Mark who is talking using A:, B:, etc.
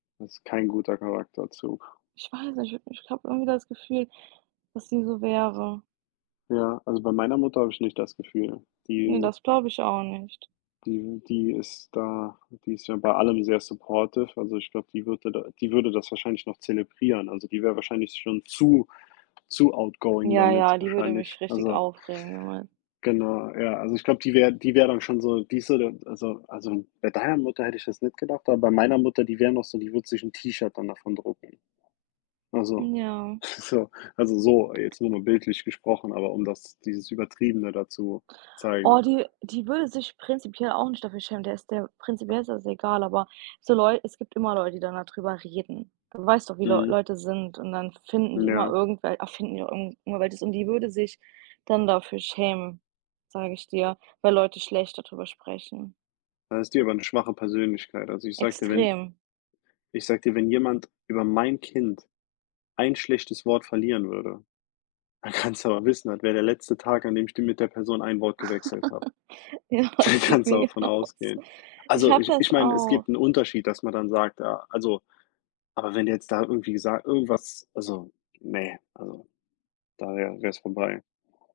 A: Das ist kein guter Charakterzug.
B: Ich weiß nicht, ich habe irgendwie das Gefühl, dass sie so wäre.
A: Ja, also, bei meiner Mutter habe ich nicht das Gefühl.
B: Ne,
A: Die
B: das glaube ich auch nicht.
A: die die ist da die ist ja bei allem sehr supportive. Also, ich glaube, die würde da die würde das wahrscheinlich noch zelebrieren. Also, die wäre wahrscheinlich schon zu zu outgoing
B: Ja,
A: damit,
B: ja, die würde
A: wahrscheinlich.
B: mich richtig
A: Also
B: aufregen, ja, Mann.
A: genau, ja. Also, ich glaube, die wäre die wäre dann schon so die ist so der also also, bei deiner Mutter hätte ich das nicht gedacht, aber bei meiner Mutter, die wäre noch so die würde sich 'n T-Shirt dann davon drucken. Also,
B: Ja.
A: so also, so, jetzt nur mal bildlich gesprochen, aber um das dieses Übertriebene da zu zeigen.
B: Oh, die die würde sich prinzipiell auch nicht dafür schämen. Der ist der prinzipiell ist das egal, aber so Leu es gibt immer Leute, die dann da drüber reden. Du weißt doch, wie Leu
A: Mhm.
B: Leute sind und dann finden die immer
A: Ja.
B: irgendwel erfinden die auch irgend immer welches und die würde sich dann dafür schämen, sage ich dir, weil Leute schlecht da drüber sprechen.
A: Dann ist die aber 'ne schwache Persönlichkeit. Also, ich sage dir, wenn
B: Extrem.
A: Iich sage dir, wenn jemand über mein Kind ein schlechtes Wort verlieren würde, dann kannst du aber wissen, das wäre der letzte Tag, an dem ich d mit der Person ein Wort gewechselt habe.
B: Ja,
A: Da
B: es geht
A: kannst du aber
B: mir
A: von
B: genauso.
A: ausgehen.
B: Ich
A: Also,
B: habe
A: ich ich
B: das
A: meine, es
B: auch.
A: gibt 'n Unterschied, dass man dann sagt, ja, also aber wenn du jetzt da irgendwie sag irgendwas, also, ne also, da wäre wäre's vorbei.